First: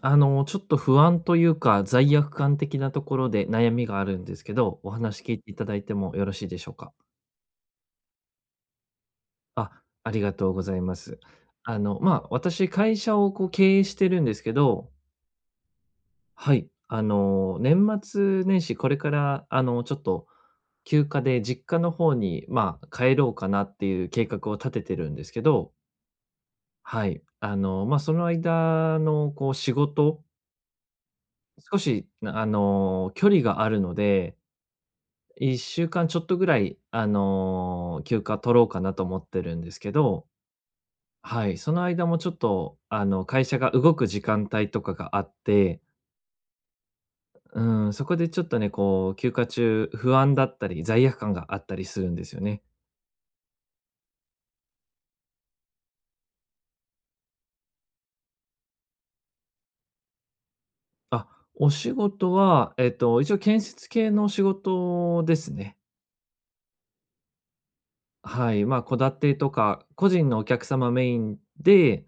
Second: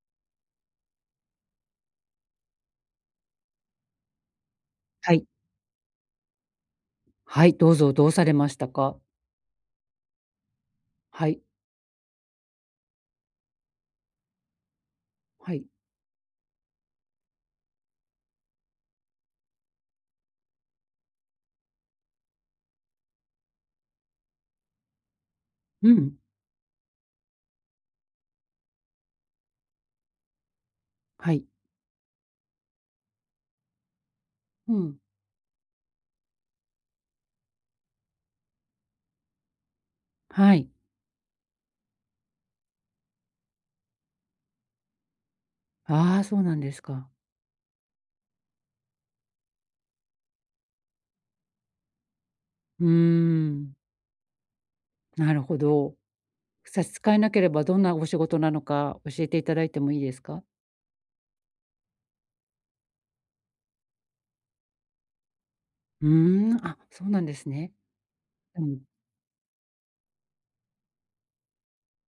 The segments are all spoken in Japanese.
ちょっと不安というか、罪悪感的なところで悩みがあるんですけど、おは話い。聞いていただいてもよろしいでしょうか？はい、どうぞ、どうされましたか？あ、ありがとうございます。はい、私会社をこう経営してるんですけど。はい。はい、年末年始これから、ちょっと休暇で実家の方に、帰ろうかなっていう計画を立ててるんですけど、うん、はい、その間のこう仕事、はい。少し、距離があるので、うん、1週間ちょっとぐらい、休暇取ろうかなと思ってるんですけど、はい。はい、その間もちょっと、会社が動く時間帯とかがあって、ああ、そうなんですか。うん、そこでちょっとね、こう、休暇中、不安だったり、罪悪感があったりするんですよね。うーん、なるほど。差し支えなければどんなお仕事なのか教えていただいてもいいですか？あ、お仕事は、一応建設系の仕事ですね。うーん、あ、そうなんですね。はうい、ん、戸建てとか、個人のお客様メインで、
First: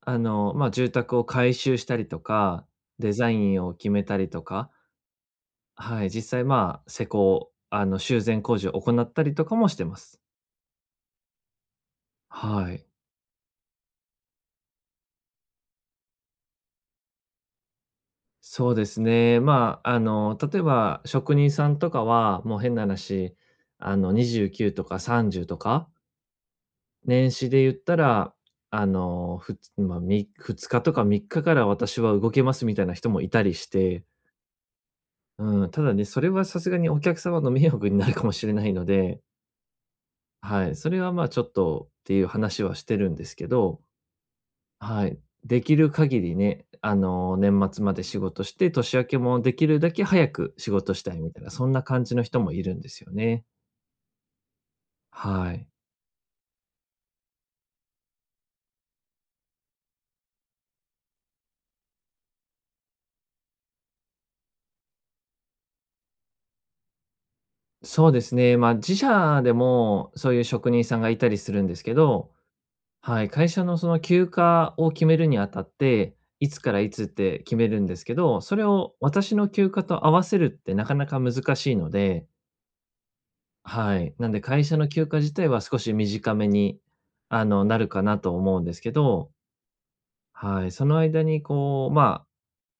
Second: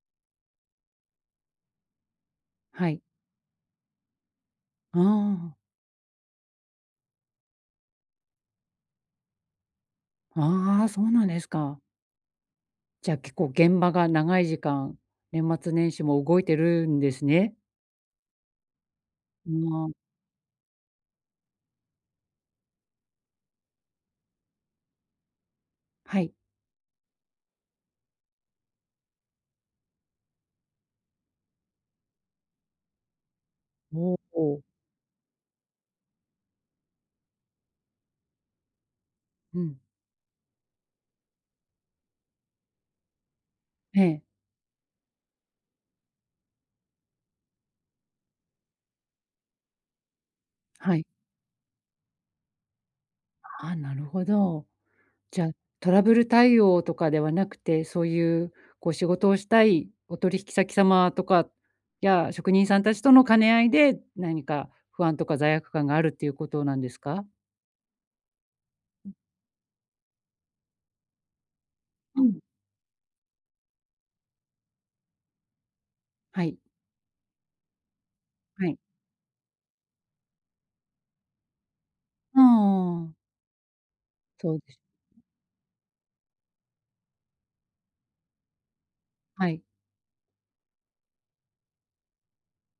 住宅を改修したりとか、はい。デザインを決めたりとか、あはい、実際、まあ、施工、修繕工事を行ったりとかもしてます。あ、ああ、そうなんですか。はい。じゃあ結構現場が長い時間、年末年始も動いてるんですね。そうですね。うーん、例えば職人さんとかは、もう変な話、29とか30とか、はい。年始で言ったら、あの、ふつまあ、み2日とか3日かから私は動けますみたいな人もいたりして、おお、うん、ただね、それはさすがにお客様の迷惑になるかもしれないので、うん、はい、それはまあちょっとっていう話はしてるんですけど、ええ、はい。できる限りね、年末まで仕事して、年明けもできるだけ早く仕事はしい。たいみたいな、そんな感じの人もいるんですよね。ああ、なるほど。じゃ、あはい。トラブル対応とかではなくて、そういうこう仕事をしたいお取引先様とかや職人さんたちとの兼ね合いで、何か不安とか罪悪感があるっていうことなんですか？そうですね。自社でもそういう職人さんがいたりするんですけうど、ん。はい、会社のその休暇を決めるにあたって、はいい、つからいつって決めるんですけど、それはい。を私の休暇と合わせるってなかなか難しいので、ああ、はい。なんでそう会で社す。の休暇自体は少し短めに、なるかなと思うんですけど、はい、はい、その間にこう、ま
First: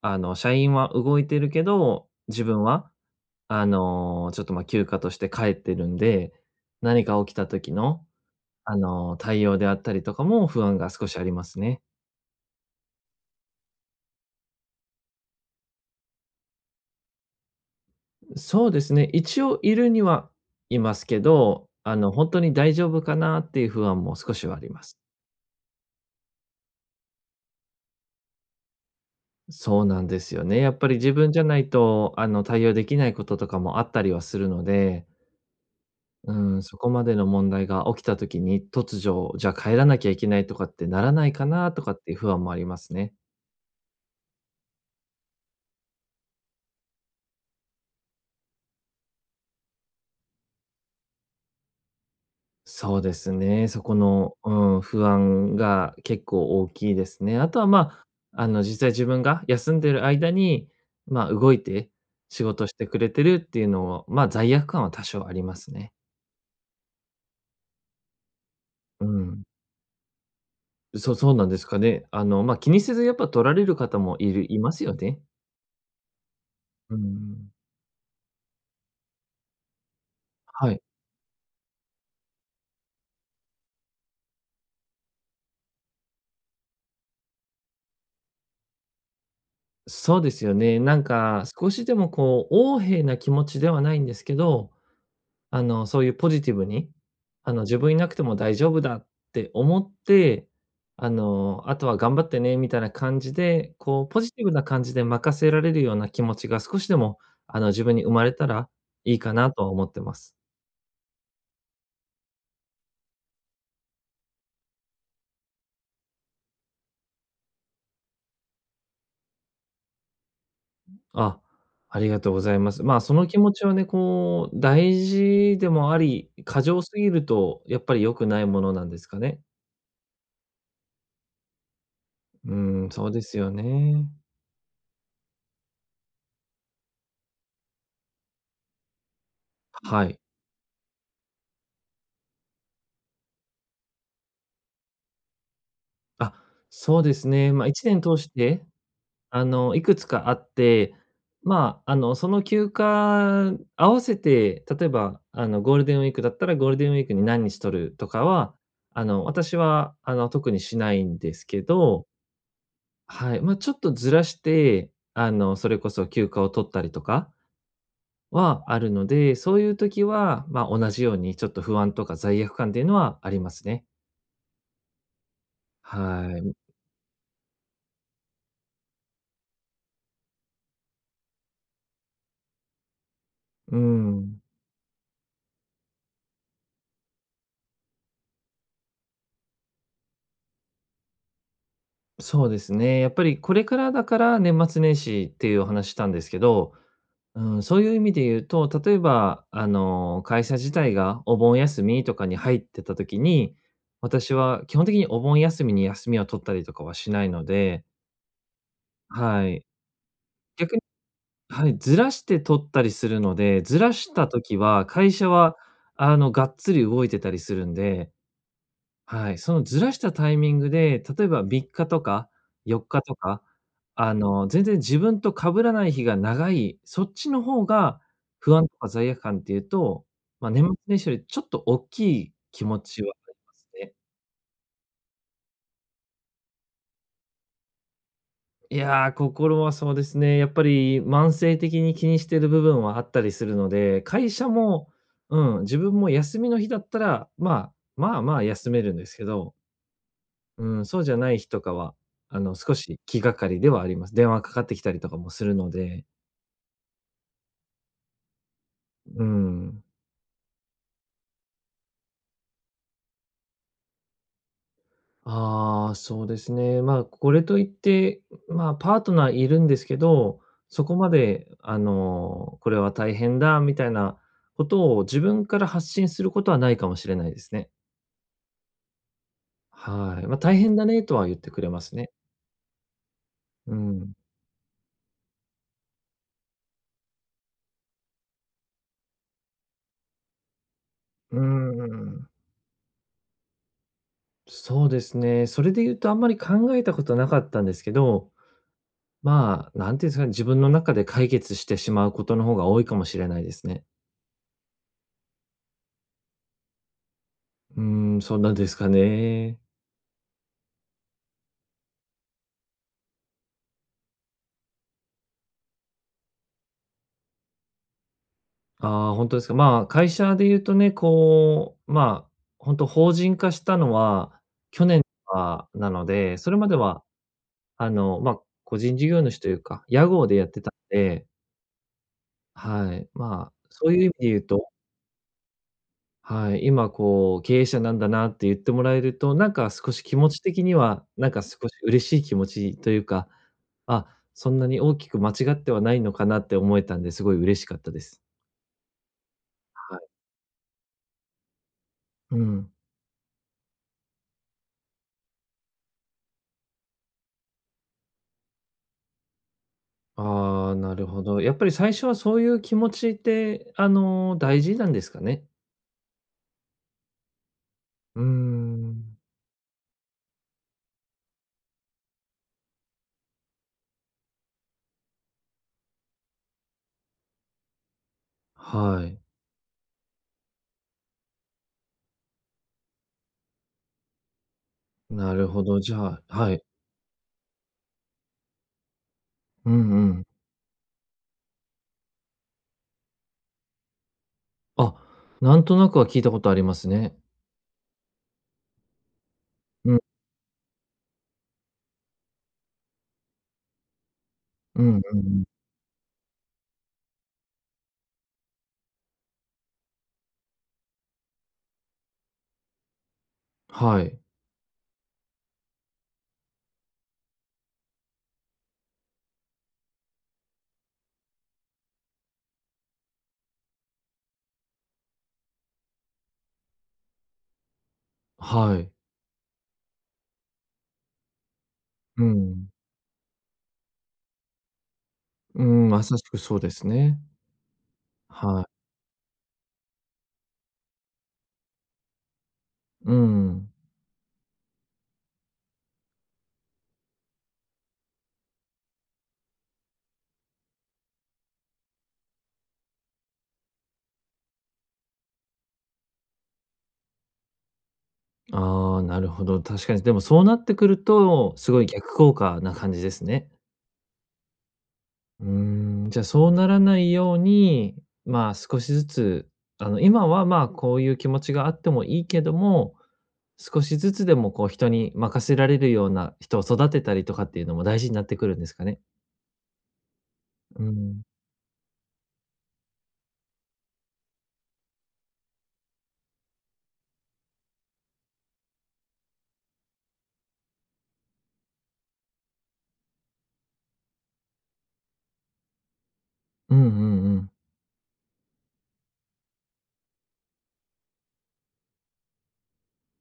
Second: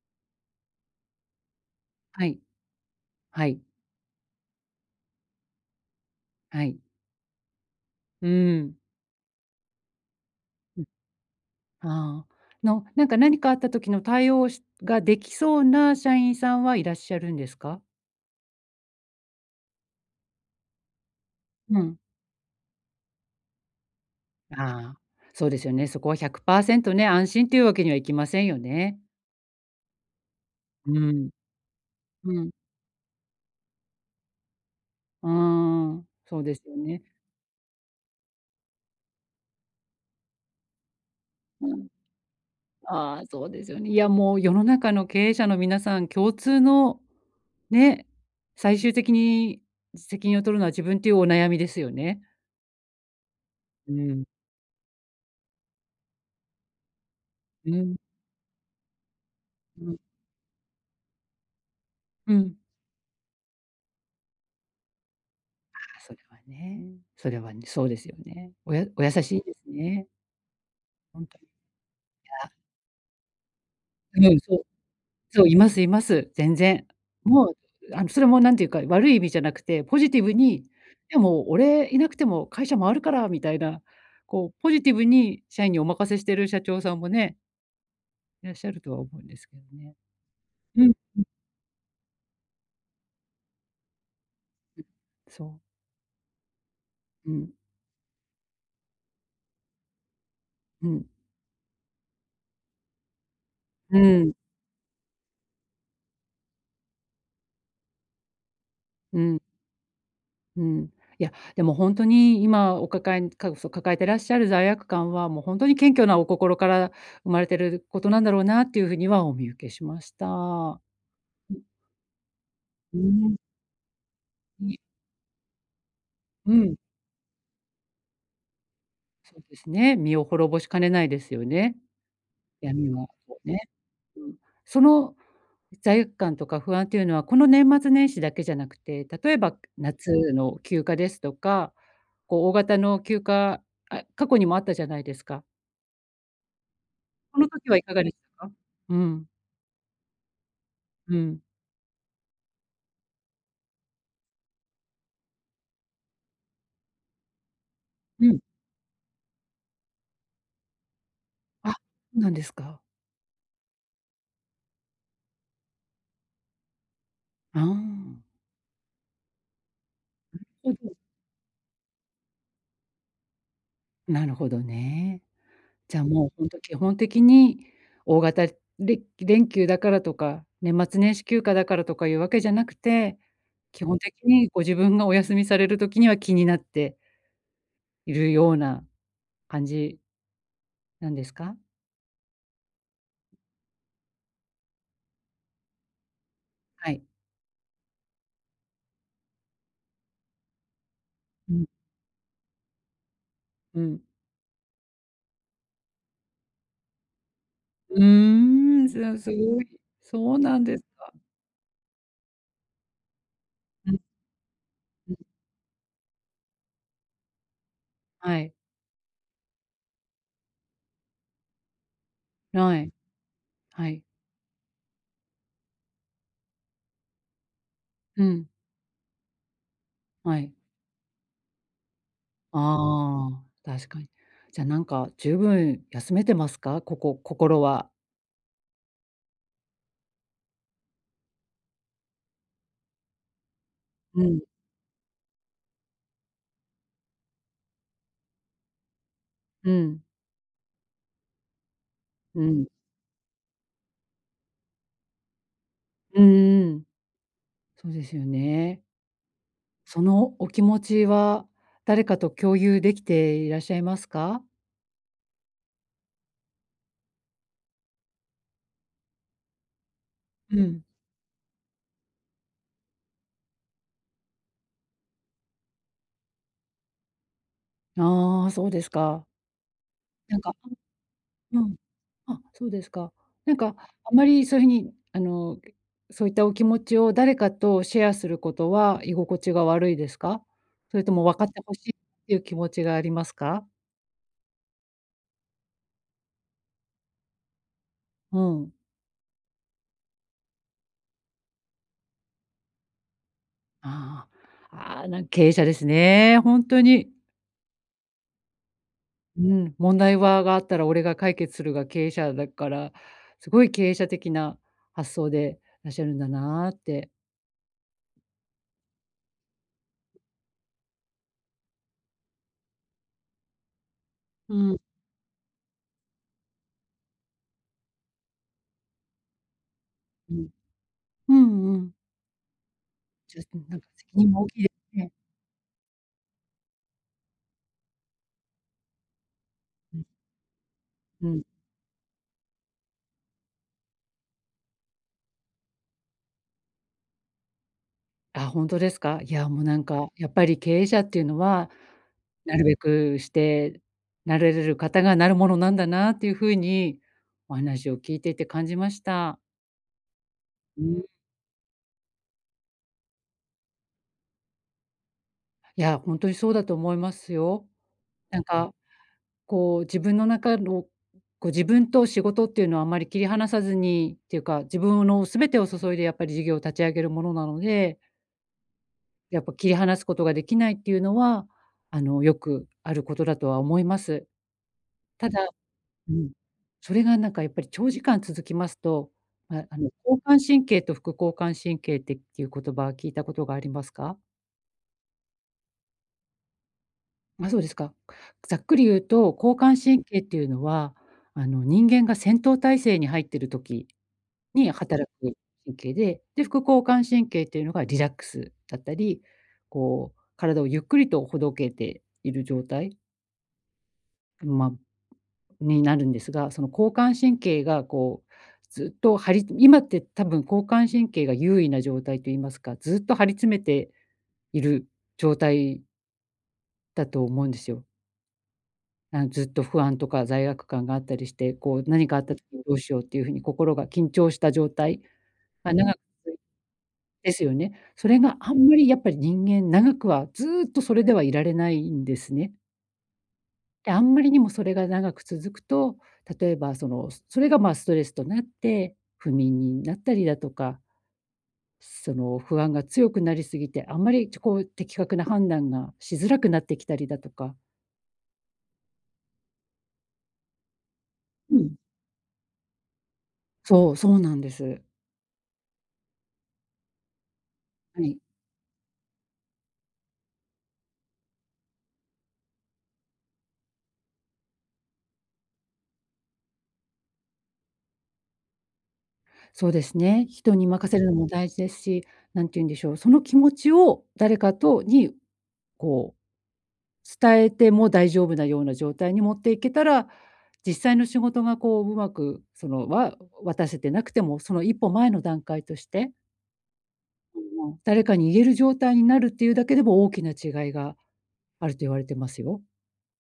あ、あの、社員は動いてるけど、はい、自分は、はい、ちょっと、休暇として帰ってるんで、はい。何か起きた時の、うん。対応であったりとかも不安うん、が少しありますね。ああ。の、なんか何かあった時の対応しができそうな社員さんはいらっしゃるんですか？そうですね、一応いるにはいますけど、うん。本当に大丈夫かなっていう不安も少しはありまあす。あ、そうですよね。そこは100%ね、安心というわけにはいきませんよね。そうなんですよね。やっぱりう自ん。分じゃないと、うん。対応できないこととかもあったりはするので、うーん、そうでうん、すよそこね。までの問題が起きた時に、突如、じゃあ帰らなきゃいけないとかってならないかうなとん。かっていう不安もありますね。ああ、そうですよね。いや、もう世の中の経営者の皆さん共通の、ね、最終的に責任を取るのは自分というお悩みですよね。そうですね。そうこん。の、うん、不安が結構大きいですね。あとは、うん。実際自分が休んうでん。る間に、動いてう仕ん。事してくれてるっていうのは、罪悪感は多少ありますあね。あ、それはね。それはね、そうですよね。おやおう優しいん。ですね。そう本そう当なに。んですかね。あ、気にせずやっぱ取られる方もうん、そいうますよね。そう、いますいます、全然。うもん。う、それもなんていうか、悪い意味じゃなくて、ポジティブに、はい。でも俺いなくても会社回るからみたいな、こうポジティブに社員にお任せしてる社長さんもね、いらっしゃるとは思うんですけどね。そうですよね。うん。なんか、少しでもこう、横柄な気持ちではないんですけど、そう。そういうポジティブに、うん、自分いなくても大丈夫だって思って、うん、あとは頑張ってねみたいな感じで、うこう、ポジん、ティブな感じで任せられるような気持ちが少しでも、自分に生まれたらいいうかん、なとは思ってます。うん。いや、でもほんとに今お抱えかそう、抱えてらっしゃる罪悪感は、もうほんとに謙虚なお心から生まれてることなんだろうなっていう風にはお見受けしました。あ、ありがとうございます。うまうあ、そのーん。気持ちはね、こう、大事でもあり、う過ん、剰すぎるとやっぱり良くないものなんですかそね？うですね。身を滅ぼしかねないですよね、う闇ん、は、そうでそすうよね。ね。うん。その罪悪感とか不安というのは、この年末年始だけじゃなくて、例えばは夏い。の休暇ですとか、こう大型の休暇、あ、過去にもあったじゃないですか。あ、そうですこのね。まあ、時はい1か年がでし通したか？て、うん、いくつかあって、うん、その休暇合わせて、例えば、ゴールデンウィークだったらゴールデンウィークに何日取るとかうん。は、私は、特にしないんですけあ、そど、うなんですか。はい、ちょっとずらして、それこそ休暇を取ったりとかああ、はあるので、そういう時は、なるほ同ど、じようにちょっと不安とか罪悪感っていうのはありますね。なるほどね。じゃあ、もうは本い。当基本的に大型れ連休だからとか、年末年始休暇だからとかいうわけじゃなくて、う基本的ん、にご自分がお休みされる時には気になっているような感じなんですか？そうですね。やっぱりこれからだから年末年始っていうお話したんですけど、はい。うん、そういう意味で言うと、例えば、会社自体がおう盆ん、休みとかに入ってた時に、うん。私は基本的にお盆休みに休みを取ったりとかはしないので、うーん、すすはごい。い。そうなん逆でに、すか。はい、ずらして取ったりするので、ずうらんした時はう会ん。社は、がっつり動いてたりするんで、はい。はい、そのずらしたタイミングで、例えば3日とかは4い。日とか、はい。全然自分と被らない日が長い、そっちの方がうん、不安とか罪悪感っていうと、はま、い。年末年始よりちょっと大きい気持ちはあありあ、ます確ね。かに。じゃ、あなんか十分休めてますか？ここ心は。いや、心はそうですね、やっぱり慢性的に気にしてる部分はあったりするので、う会ん、社も、うん、自分も休みの日だったら、まあ、まあまあ休めるんですけど、うん、うん、そうじゃない日とかは、うん。少し気がかりではあります。電話かかってきたりとかもするので、うんそうですよね。うん。そのお気持ちは誰かと共有できていらっしゃいますか？ああ、そうですね。まあ、これといって、まあ、パートナーいるんですけど、うん。そこまで、これは大変だみたいなことを自分から発信することはないかもしれないですね。ああ、そうですか。はい。まなあ、んか大変だねとは言ってうくれん。ますね。あ、そうですか。なんかうあん。まりそういうふうにそういったお気持ちを誰かとシェアすることは居心地が悪いですか？それとも分うーかってほしいっん。ていう気持ちがありますか？そうですね。それで言うとあんまり考えたことなかったんですけど、うん。まあ、なんていうんですかね、自分の中で解決してしまうことの方が多いかもしれないですね。ああ。ああ、なんか経営者ですね、本当に。うーん、そうなんですかうね。ん、問題はがあったら俺が解決するが経営者だから、すごい経営者的な発想でいらっしゃるんだなって。ああ、本当ですか。まあ、会社で言うとね、こう、まあ、本当法人化したのは、うん。去年はなので、それまでは、あの、まあ、個人事業主というか、屋号うでやっん。てたんで、うんうん。はい、ちょっまあ、となんかそういう意責味で任言もう大きいと、ですね。はい、今こう、経営者なんだなって言ってもらえると、なんか少し気持ち的には、うなんかん。少し嬉しい気持ちというか、あ、そんなに大きく間違ってはないのかなって思えたんで、すごい嬉しかったです。あ、本当ですか？いや、もうなんはい。かやっぱり経営者っていうのは、うなるん。べくしてなれれる方がなるものなんだなっていう風にお話を聞いていて感じました。ああ、うなん。るほど。やっぱり最初はそういう気持ちって、大事なんですかね？いや、本当にそうだと思いますよ。うーなん。かん。こう、自分の中の、こう、自分と仕事っていうのはあまり切り離さずにっていうか、自分の全てを注いでやっぱり事業を立ち上げるものなので、はい。やっぱ切り離すことができないっていうのは、よくあることだとは思います。たなだるほど、じゃうあん、はい。それがなんかやっぱり長時間続きますと、うんう交ん。感神経と副交感神経ってっていう言葉は聞いたことがありますか？あ、なんとなくは聞いたことありますね。あ、そうですか。ざっくり言うと、交感うん、神経っていうのは、人間が戦闘態勢に入ってる時にうん働うんうくん。神経で、で、副交感神経っていうのがリラックスだったり、こう体をゆっくりとほどけている状態、はい。ま、になるんですが、その交感神経がこうずっと張り今って多分交感神経が優位な状態と言いますか、ずっと張り詰めている状態だと思うんですよ。はい。ずっと不安とか罪悪感があったりして、こう何かあうった時にん。どうしようっていう風に心が緊張した状態うがん、長まさしくそうですね。ですよね。それがあんはい。まりやっぱり人間長くはずーっとそれではいられないんですね。うん。で、あんまりにもそれが長く続くと、例えばその、それが、ま、あストレスとなって、不眠になったりだとか、その不安が強くなりすぎて、あんまりこう的確な判断がしづらくなってきたりだとか。ああ、なるほど、確かに。でもそうなってくるうと、すん。ごい逆効果な感じですね。そう、そうなんです。うーん、じゃあそうならないように、はい。まあ、少しずつ、今は、まあ、こういう気持ちがあってもいいけども、少しずつでもこう人に任せられるような人を育てたりとかっていうのも大事になってくるんですかね。そうですね。人にう任せるのん。も大事ですし、なんて言うんでしょう、その気持ちを誰かとにこう伝えても大丈夫なような状態に持っていけたら、実際の仕事がこう、うまくその、わ渡せてなくても、その一歩前の段階として、うんうんううん。んうん。誰かに言える状態になるっていうだけでも大きな違いがあると言われてますよ。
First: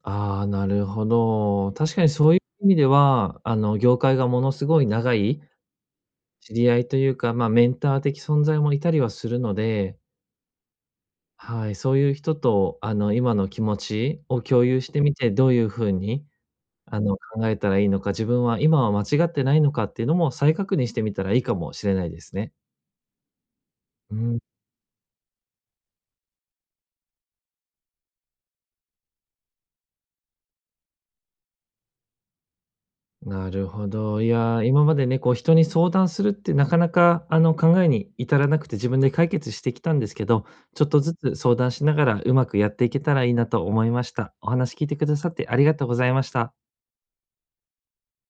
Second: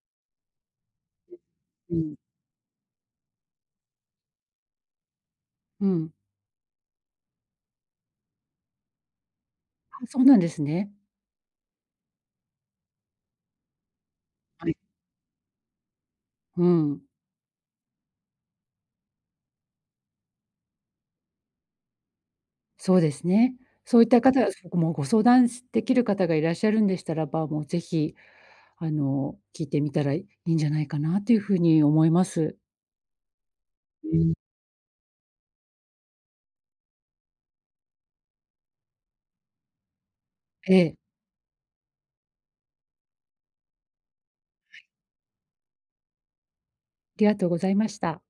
ああ、なるほど。う確かにん。そういう意味では、業界がものすごい長いうん。知り合いというか、まあ、メンター的存在もいたりはするので、あ、そうなんですね。はい、そういう人と、今の気持ちを共はい。有してみて、どういう風に、うん、考えたらいいのか、自分は今は間違ってないのかっていうのも再確認してみたらいいかもしれないですね。そうですね。そういっうたん、方がごもうご相談しできる方がいらっしゃるんでしたらば、もうぜひ、聞いてみたらいいんじゃないかなというふうに思います。なるほうど。いん。やー、今までね、こう人に相談するってなかなか、考えに至らなくて自分で解決してきたんですけど、えちょっえ。とずつ相談しながらうまくやっていけたらいいなと思いました。お話聞いてくださってありがとうございました。りがとうございました。